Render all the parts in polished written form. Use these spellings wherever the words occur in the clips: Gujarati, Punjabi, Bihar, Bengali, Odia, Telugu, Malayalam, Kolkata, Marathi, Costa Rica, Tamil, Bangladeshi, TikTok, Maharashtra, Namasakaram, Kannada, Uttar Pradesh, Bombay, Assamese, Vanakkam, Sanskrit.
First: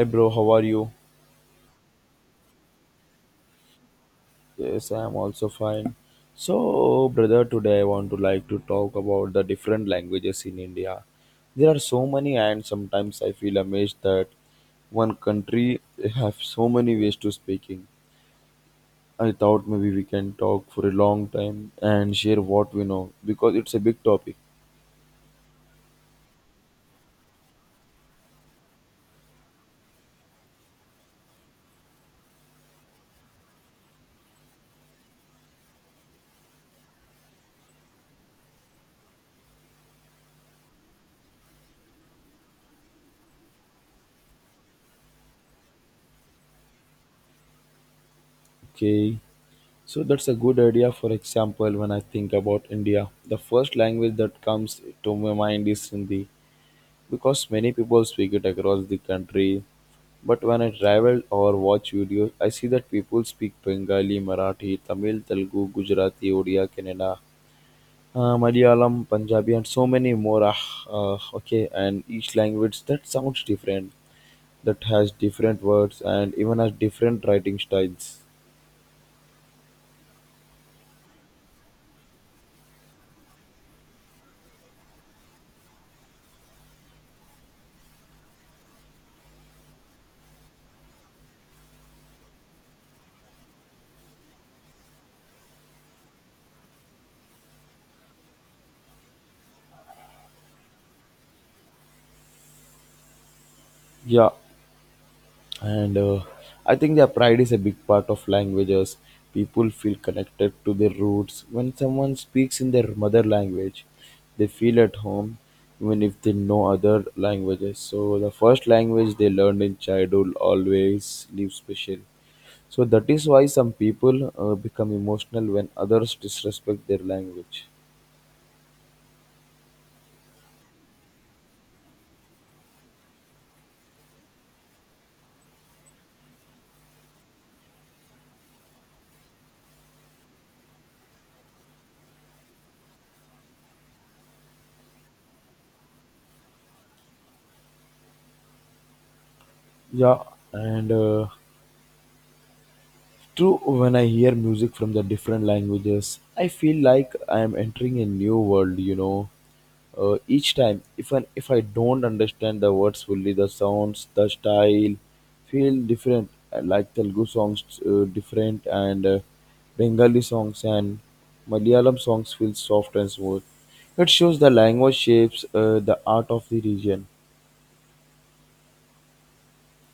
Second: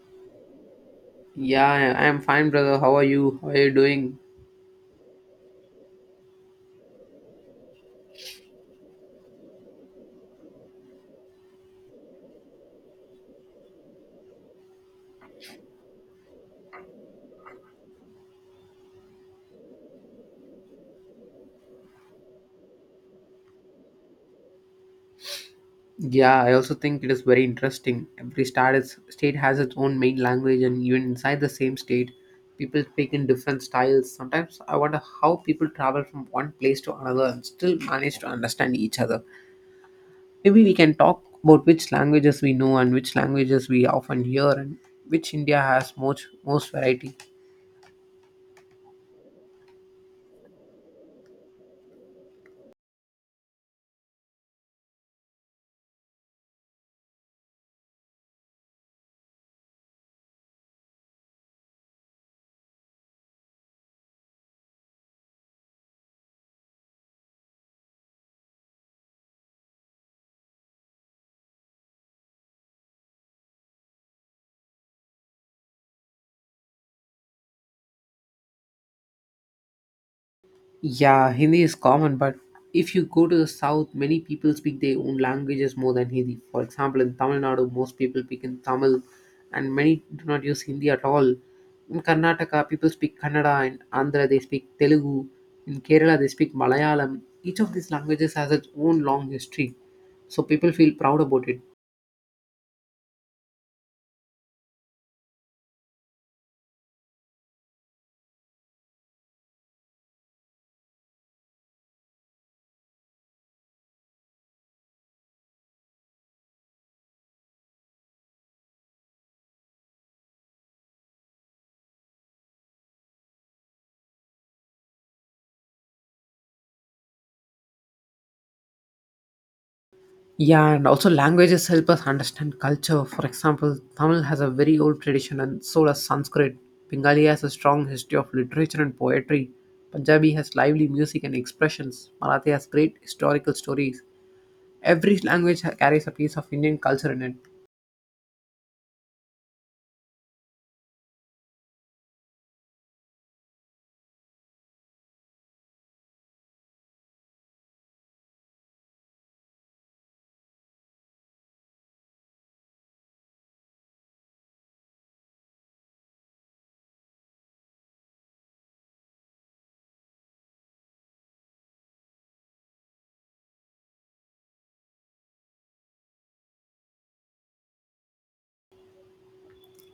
Hi bro, how are you? Yeah, am fine, brother. How are you? How are you doing? Yes, I am also fine. So, brother, today I want to talk about the different languages in India. There are so many and sometimes I feel amazed that one country have so many ways to speaking. I thought maybe we can talk for a long time and share what we know because it's a big topic. Yeah, I also think it is very interesting. State has its own main language, and even inside the same state, people speak in different styles. Sometimes I wonder how people travel from one place to another and still manage to understand each other. Maybe we can talk about which languages we know and which languages we often hear, and which India has most variety. Okay. So that's a good idea. For example, when I think about India, the first language that comes to my mind is Hindi, because many people speak it across the country. But when I travel or watch videos, I see that people speak Bengali, Marathi, Tamil, Telugu, Gujarati, Odia, Kannada, Malayalam, Punjabi, and so many more. Okay, and each language that sounds different, that has different words, and even has different writing styles. Yeah, Hindi is common, but if you go to the south, many people speak their own languages more than Hindi. For example, in Tamil Nadu, most people speak in Tamil, and many do not use Hindi at all. In Karnataka, people speak Kannada, in Andhra, they speak Telugu, in Kerala, they speak Malayalam. Each of these languages has its own long history, so people feel proud about it. Yeah, and I think their pride is a big part of languages. People feel connected to their roots. When someone speaks in their mother language, they feel at home, even if they know other languages. So the first language they learned in childhood always leaves special. So that is why some people become emotional when others disrespect their language. Yeah, and also languages help us understand culture. For example, Tamil has a very old tradition, and so does Sanskrit. Bengali has a strong history of literature and poetry. Punjabi has lively music and expressions. Marathi has great historical stories. Every language carries a piece of Indian culture in it. Yeah, and true, when I hear music from the different languages, I feel like I am entering a new world. Each time, if I don't understand the words fully, the sounds, the style feel different. I like Telugu songs different, and Bengali songs and Malayalam songs feel soft and smooth. It shows the language shapes the art of the region.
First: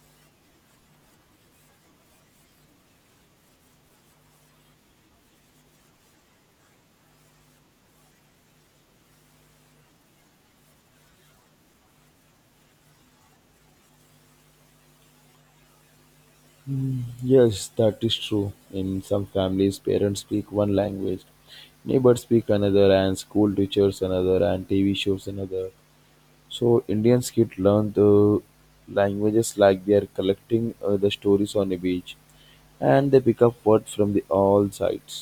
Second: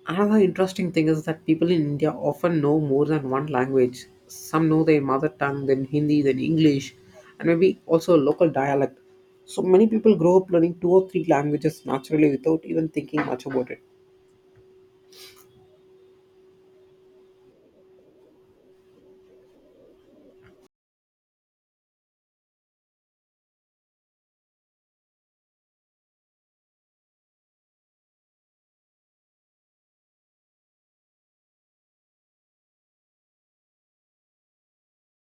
Another interesting thing is that people in India often know more than one language. Some know their mother tongue, then Hindi, then English, and maybe also a local dialect. So many people grow up learning two or three languages naturally without even thinking much about it. Mm, yes, that is true. In some families, parents speak one language, neighbors speak another, and school teachers another, and TV shows another. So Indians kids learn the languages like they are collecting the stories on a beach, and they pick up words from the all sides.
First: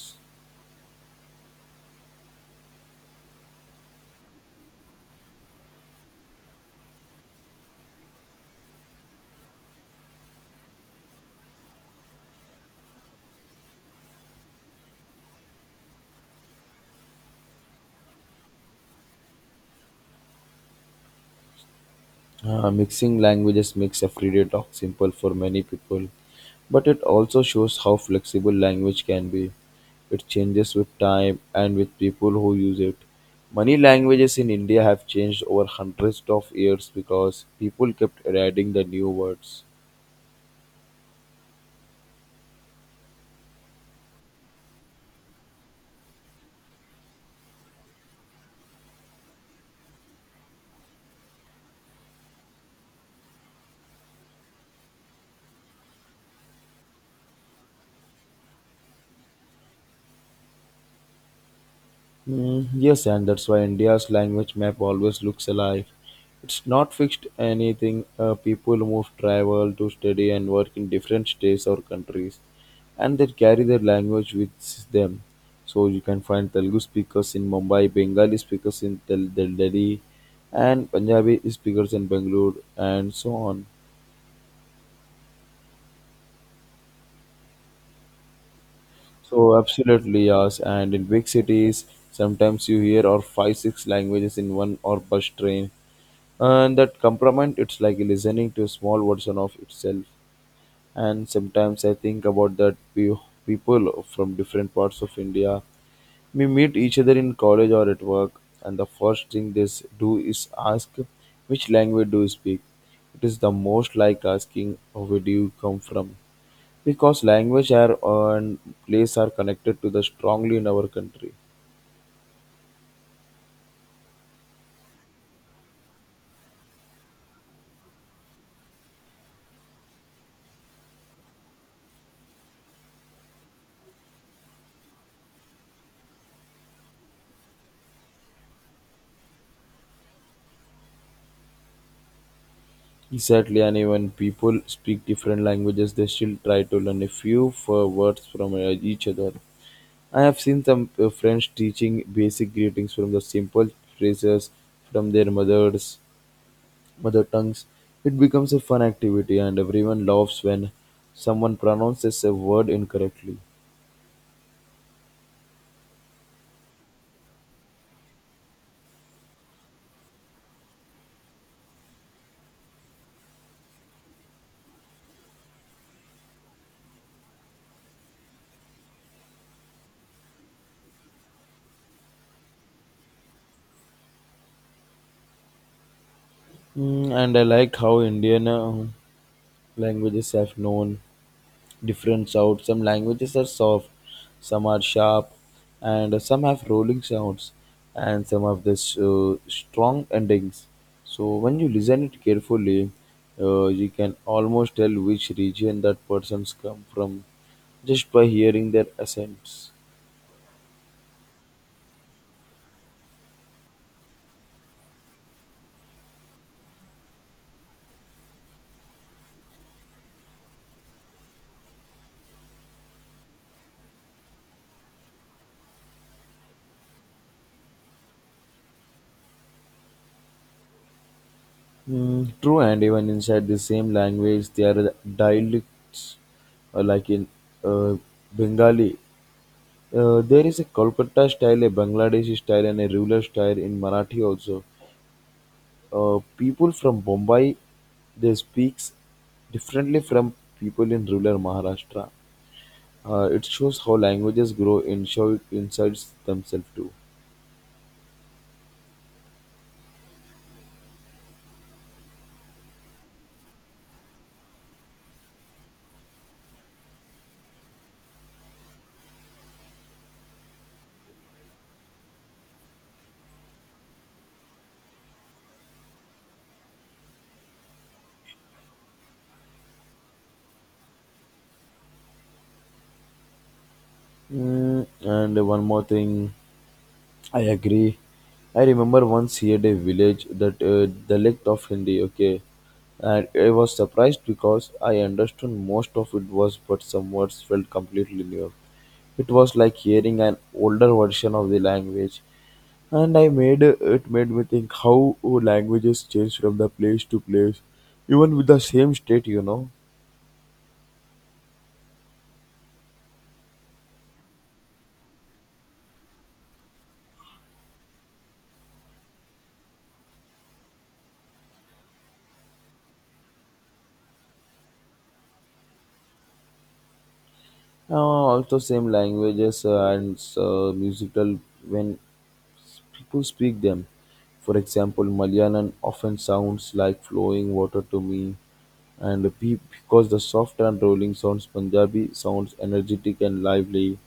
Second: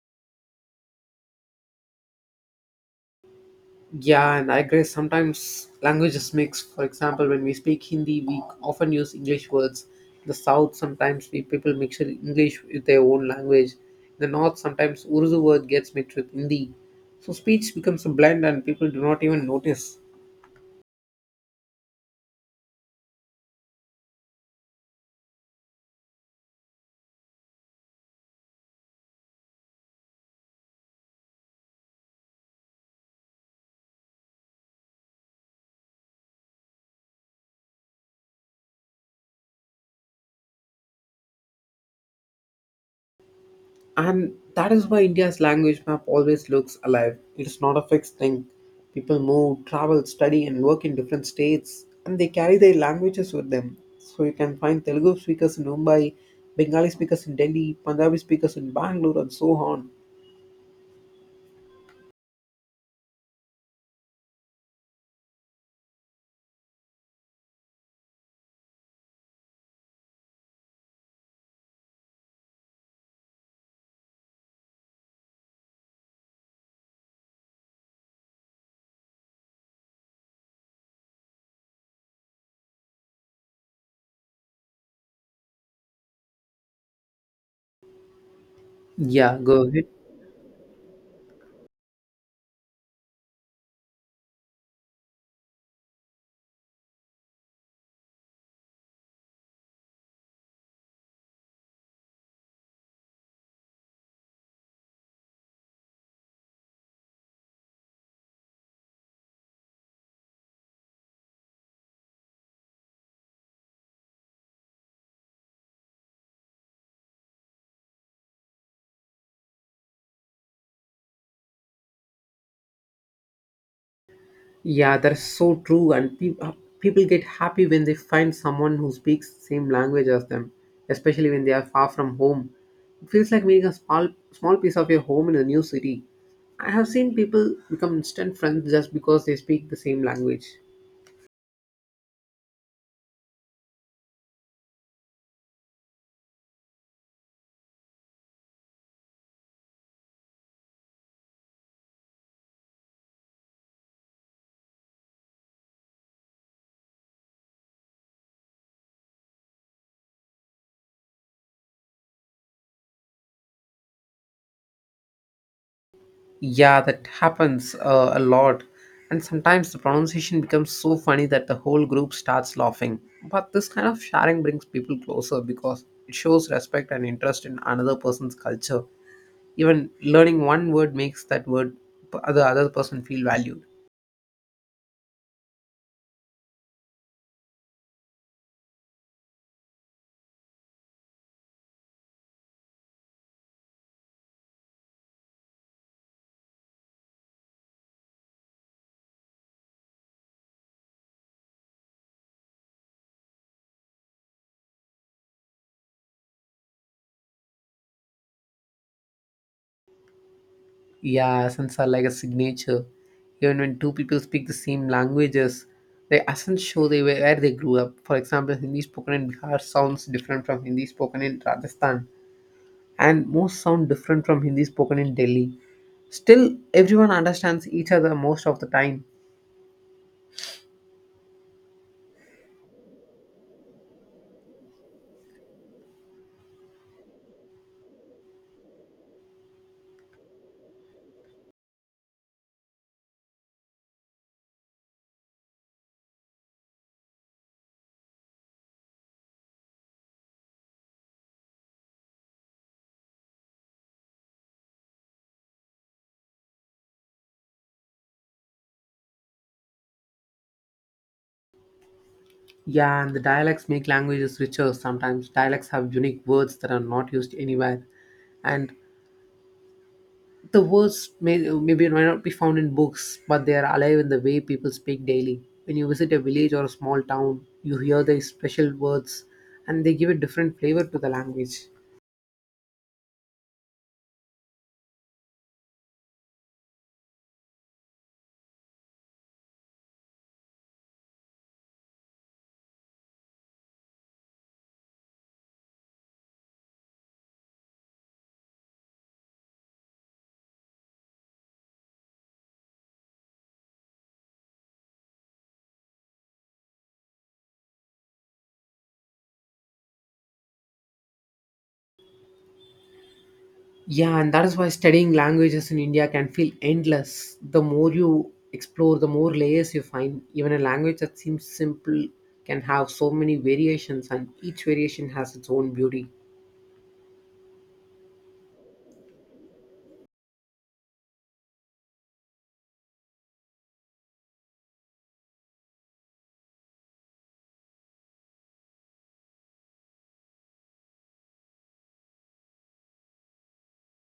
Yeah, and I agree. Sometimes languages mix. For example, when we speak Hindi, we often use English words. In the South, sometimes we people English with their own language. In the North, sometimes Urdu word gets mixed with Hindi. So speech becomes a blend, and people do not even notice. Mixing languages makes everyday talk simple for many people, but it also shows how flexible language can be. It changes with time and with people who use it. Many languages in India have changed over hundreds of years because people kept adding the new words. And that is why India's language map always looks alive. It's not a fixed thing. People move, travel, study, and work in different states, and they carry their languages with them. So you can find Telugu speakers in Mumbai, Bengali speakers in Delhi, Punjabi speakers in Bangalore, and so on. Mm, yes, and that's why India's language map always looks alive. It's not fixed anything. People move, travel to study and work in different states or countries, and they carry their language with them. So you can find Telugu speakers in Mumbai, Bengali speakers in Delhi, and Punjabi speakers in Bangalore, and so on. Yeah, So go ahead. absolutely yes, and in big cities, sometimes you hear or five six languages in one or bus train, and that compliment it's like listening to a small version of itself. And sometimes I think about people from different parts of india. We meet each other in college or at work, and the first thing they do is ask, which language do you speak? It is the most like asking, where do you come from? Because language are and place are connected to the strongly in our country. Yeah, that's so true. And people get happy when they find someone who speaks the same language as them, especially when they are far from home. It feels like meeting a small, small piece of your home in a new city. I have seen people become instant friends just because they speak the same language. Exactly, and even people speak different languages, they still try to learn a few for words from each other. I have seen some friends teaching basic greetings from the simple phrases from their mother tongues. It becomes a fun activity, and everyone laughs when someone pronounces a word incorrectly. Yeah, that happens a lot. And sometimes the pronunciation becomes so funny that the whole group starts laughing. But this kind of sharing brings people closer because it shows respect and interest in another person's culture. Even learning one word makes that word the other person feel valued. Mm, and I like how Indian languages have known different sounds. Some languages are soft, some are sharp, and some have rolling sounds, and some have this strong endings. So when you listen it carefully, you can almost tell which region that person's come from just by hearing their accents. Yeah, accents are like a signature. Even when two people speak the same languages, the accents show they were where they grew up. For example, Hindi spoken in Bihar sounds different from Hindi spoken in Rajasthan, and most sound different from Hindi spoken in Delhi. Still, everyone understands each other most of the time. Mm, true, and even inside the same language, there are dialects, like in uh, Bengali. There is a Kolkata style, a Bangladeshi style, and a ruler style in Marathi also. People from Bombay, they speaks differently from people in rural Maharashtra. It shows how languages grow and show it insides themselves too. Yeah, and the dialects make languages richer. Sometimes dialects have unique words that are not used anywhere. And the words may not be found in books, but they are alive in the way people speak daily. When you visit a village or a small town, you hear these special words, and they give a different flavor to the language. Mm, and one more thing, I agree. I remember once here a village that dialect of Hindi. Okay, and I was surprised because I understood most of it was, but some words felt completely new. It was like hearing an older version of the language, and I made it made me think how languages change from the place to place, even with the same state, you know. Yeah, and that is why studying languages in India can feel endless. The more you explore, the more layers you find. Even a language that seems simple can have so many variations, and each variation has its own beauty. Also same languages and musical when people speak them. For example, Malayalam often sounds like flowing water to me, and because the soft and rolling sounds, Punjabi sounds energetic and lively.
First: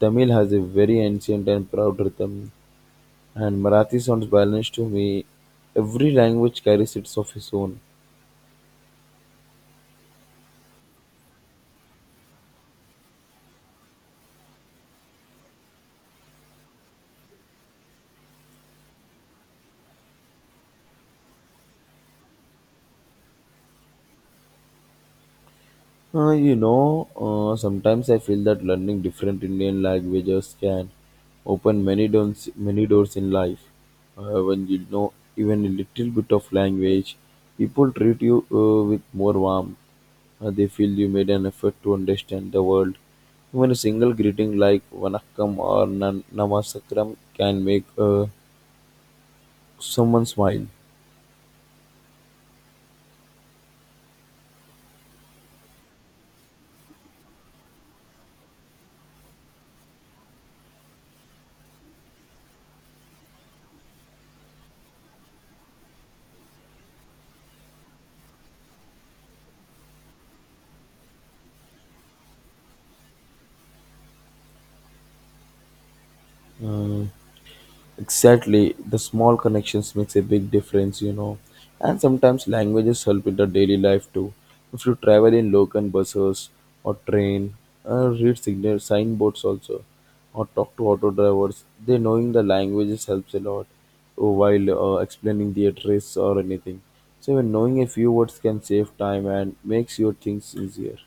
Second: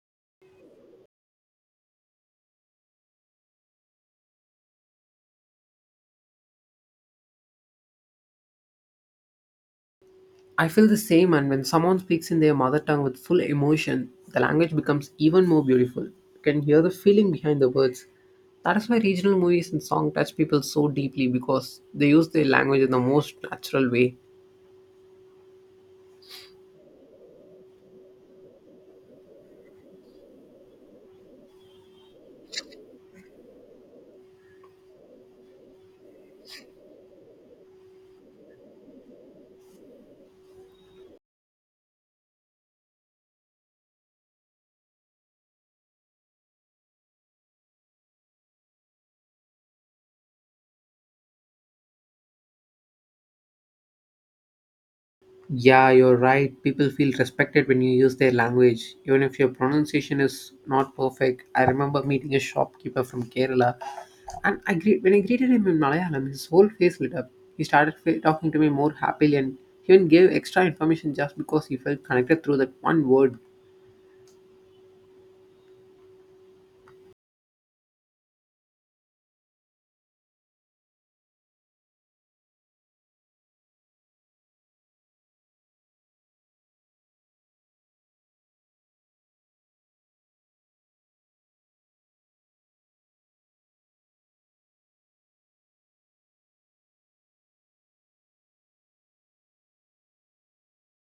Tamil has a very ancient and proud rhythm, and Marathi sounds balanced to me. Every language carries its of its own. I feel the same, and when someone speaks in their mother tongue with full emotion, the language becomes even more beautiful. You can hear the feeling behind the words. That is why regional movies and songs touch people so deeply because they use their language in the most natural way. Sometimes I feel that learning different Indian languages can open many doors in life. When you know even a little bit of language, people treat you with more warmth. They feel you made an effort to understand the world. Even a single greeting like Vanakkam or "Nam- Namasakaram can make someone smile. Yeah, you're right. People feel respected when you use their language, even if your pronunciation is not perfect. I remember meeting a shopkeeper from Kerala, and I greeted him in Malayalam, his whole face lit up. He started talking to me more happily, and he even gave extra information just because he felt connected through that one word. Uh, Exactly, the small connections makes a big difference, you know. And sometimes languages help in the daily life too. If you travel in local buses or train, read signal signboards also, or talk to auto drivers, they knowing the languages helps a lot while explaining the address or anything. So even knowing a few words can save time and makes your things easier.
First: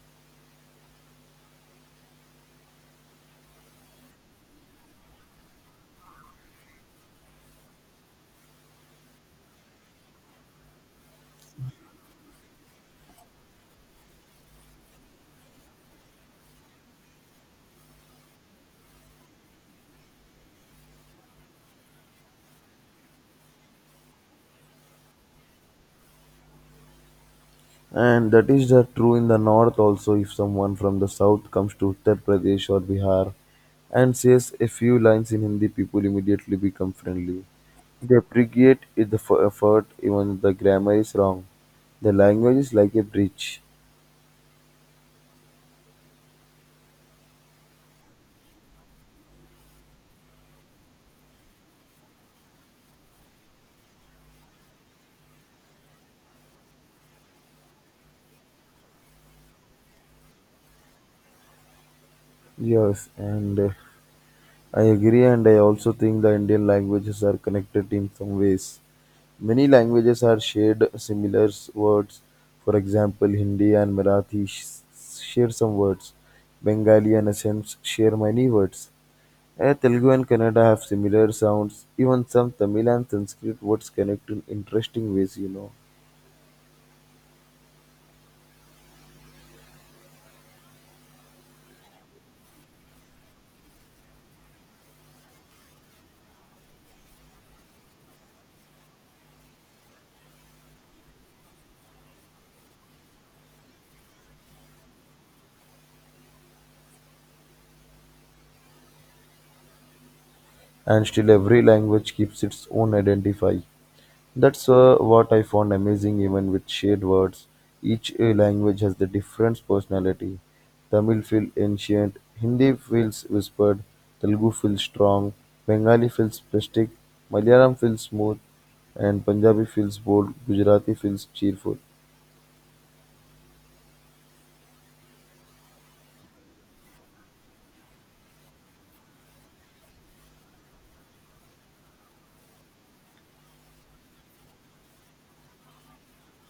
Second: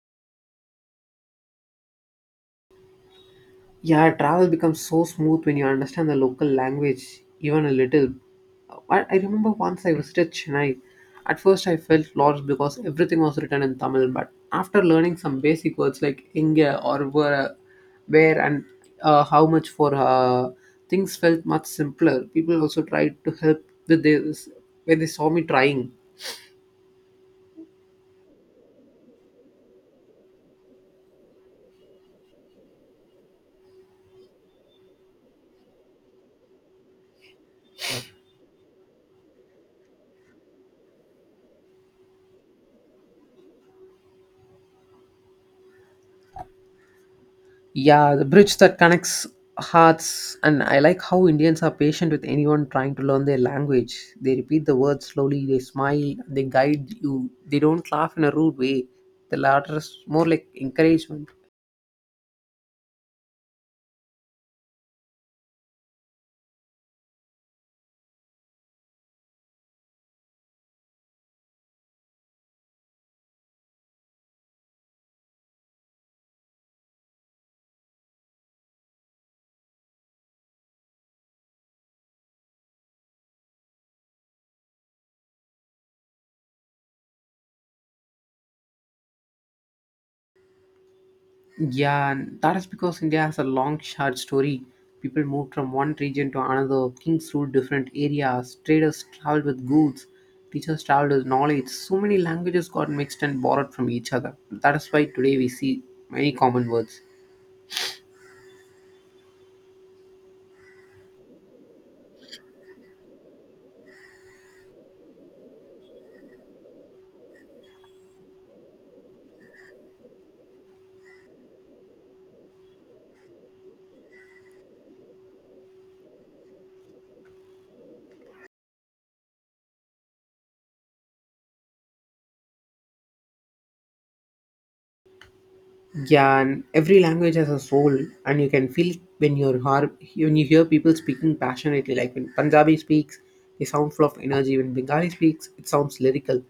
Yeah, travel becomes so smooth when you understand the local language, even a little. I remember once I visited Chennai. At first, I felt lost because everything was written in Tamil, but after learning some basic words like inga or where and how much for, things felt much simpler. People also tried to help with this when they saw me trying. And that is the true in the north also. If someone from the south comes to Uttar Pradesh or Bihar and says a few lines in Hindi, people immediately become friendly. They appreciate it the effort even if the grammar is wrong. The language is like a bridge. Yeah, the bridge that connects hearts. And I like how Indians are patient with anyone trying to learn their language. They repeat the words slowly, they smile, they guide you. They don't laugh in a rude way. The latter is more like encouragement. Yes, and I agree, and I also think the Indian languages are connected in some ways. Many languages are shared similar words. For example, Hindi and Marathi share some words. Bengali and Assamese share many words. Eh, Telugu and Kannada have similar sounds. Even some Tamil and Sanskrit words connect in interesting ways, you know. Yeah, and that is because India has a long, short story. People moved from one region to another, kings ruled different areas, traders traveled with goods, teachers traveled with knowledge. So many languages got mixed and borrowed from each other. That is why today we see many common words. And still, every language keeps its own identify. That's what I found amazing, even with shared words. Each language has the different personality. Tamil feels ancient, Hindi feels whispered, Telugu feels strong, Bengali feels plastic, Malayalam feels smooth, and Punjabi feels bold, Gujarati feels cheerful. Yeah, and every language has a soul, and you can feel it when when you hear people speaking passionately. Like when Punjabi speaks, they sound full of energy. When Bengali speaks, it sounds lyrical.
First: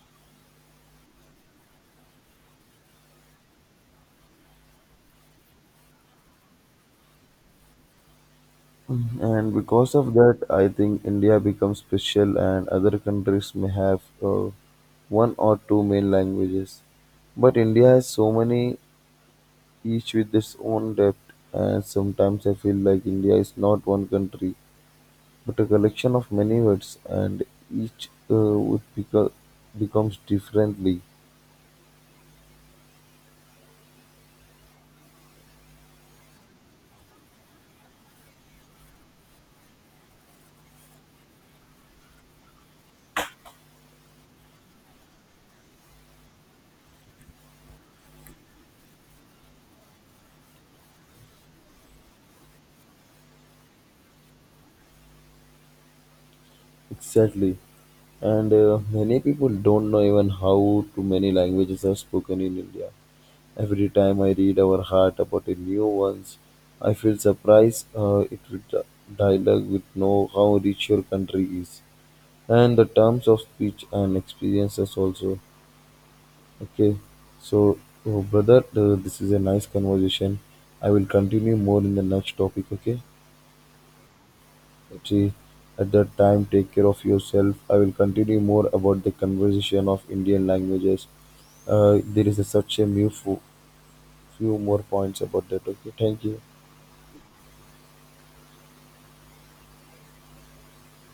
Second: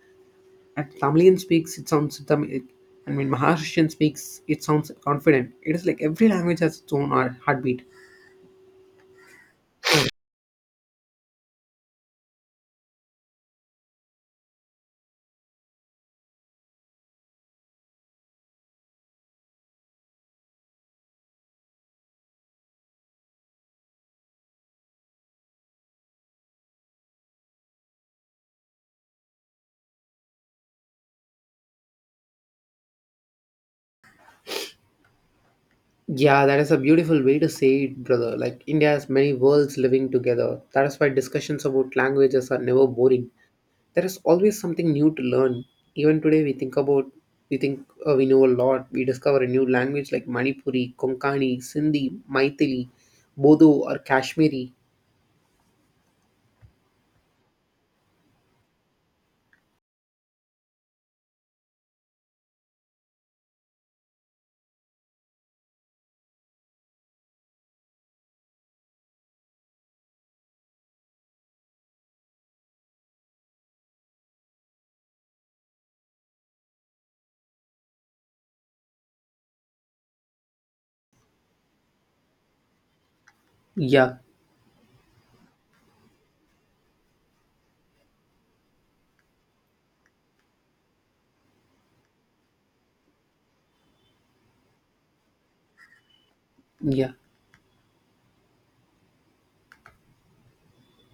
And Tamilian speaks, it sounds Tamil. And when Maharashtrian speaks, it sounds confident. It is like every language has its own heartbeat. And because of that, I think India becomes special, and other countries may have one or two main languages. But India has so many, each with its own depth, and sometimes I feel like India is not one country, but a collection of many words, and each would becomes differently. Yeah, that is a beautiful way to say it, brother. Like India has many worlds living together. That is why discussions about languages are never boring. There is always something new to learn. Even today, we think about we think we know a lot. We discover a new language like Manipuri, Konkani, Sindhi, Maithili, Bodo or Kashmiri. Exactly. And many people don't know even how too many languages are spoken in India. Every time I read our heart about a new ones, I feel surprised it with the dialogue with know how rich your country is, and the terms of speech and experiences also. Okay, so oh, brother, this is a nice conversation. I will continue more in the next topic. Okay, Yeah. see, at that time, take care of yourself. I will continue more about the conversation of Indian languages. There is such a few more points about that. Okay, thank you. Yeah.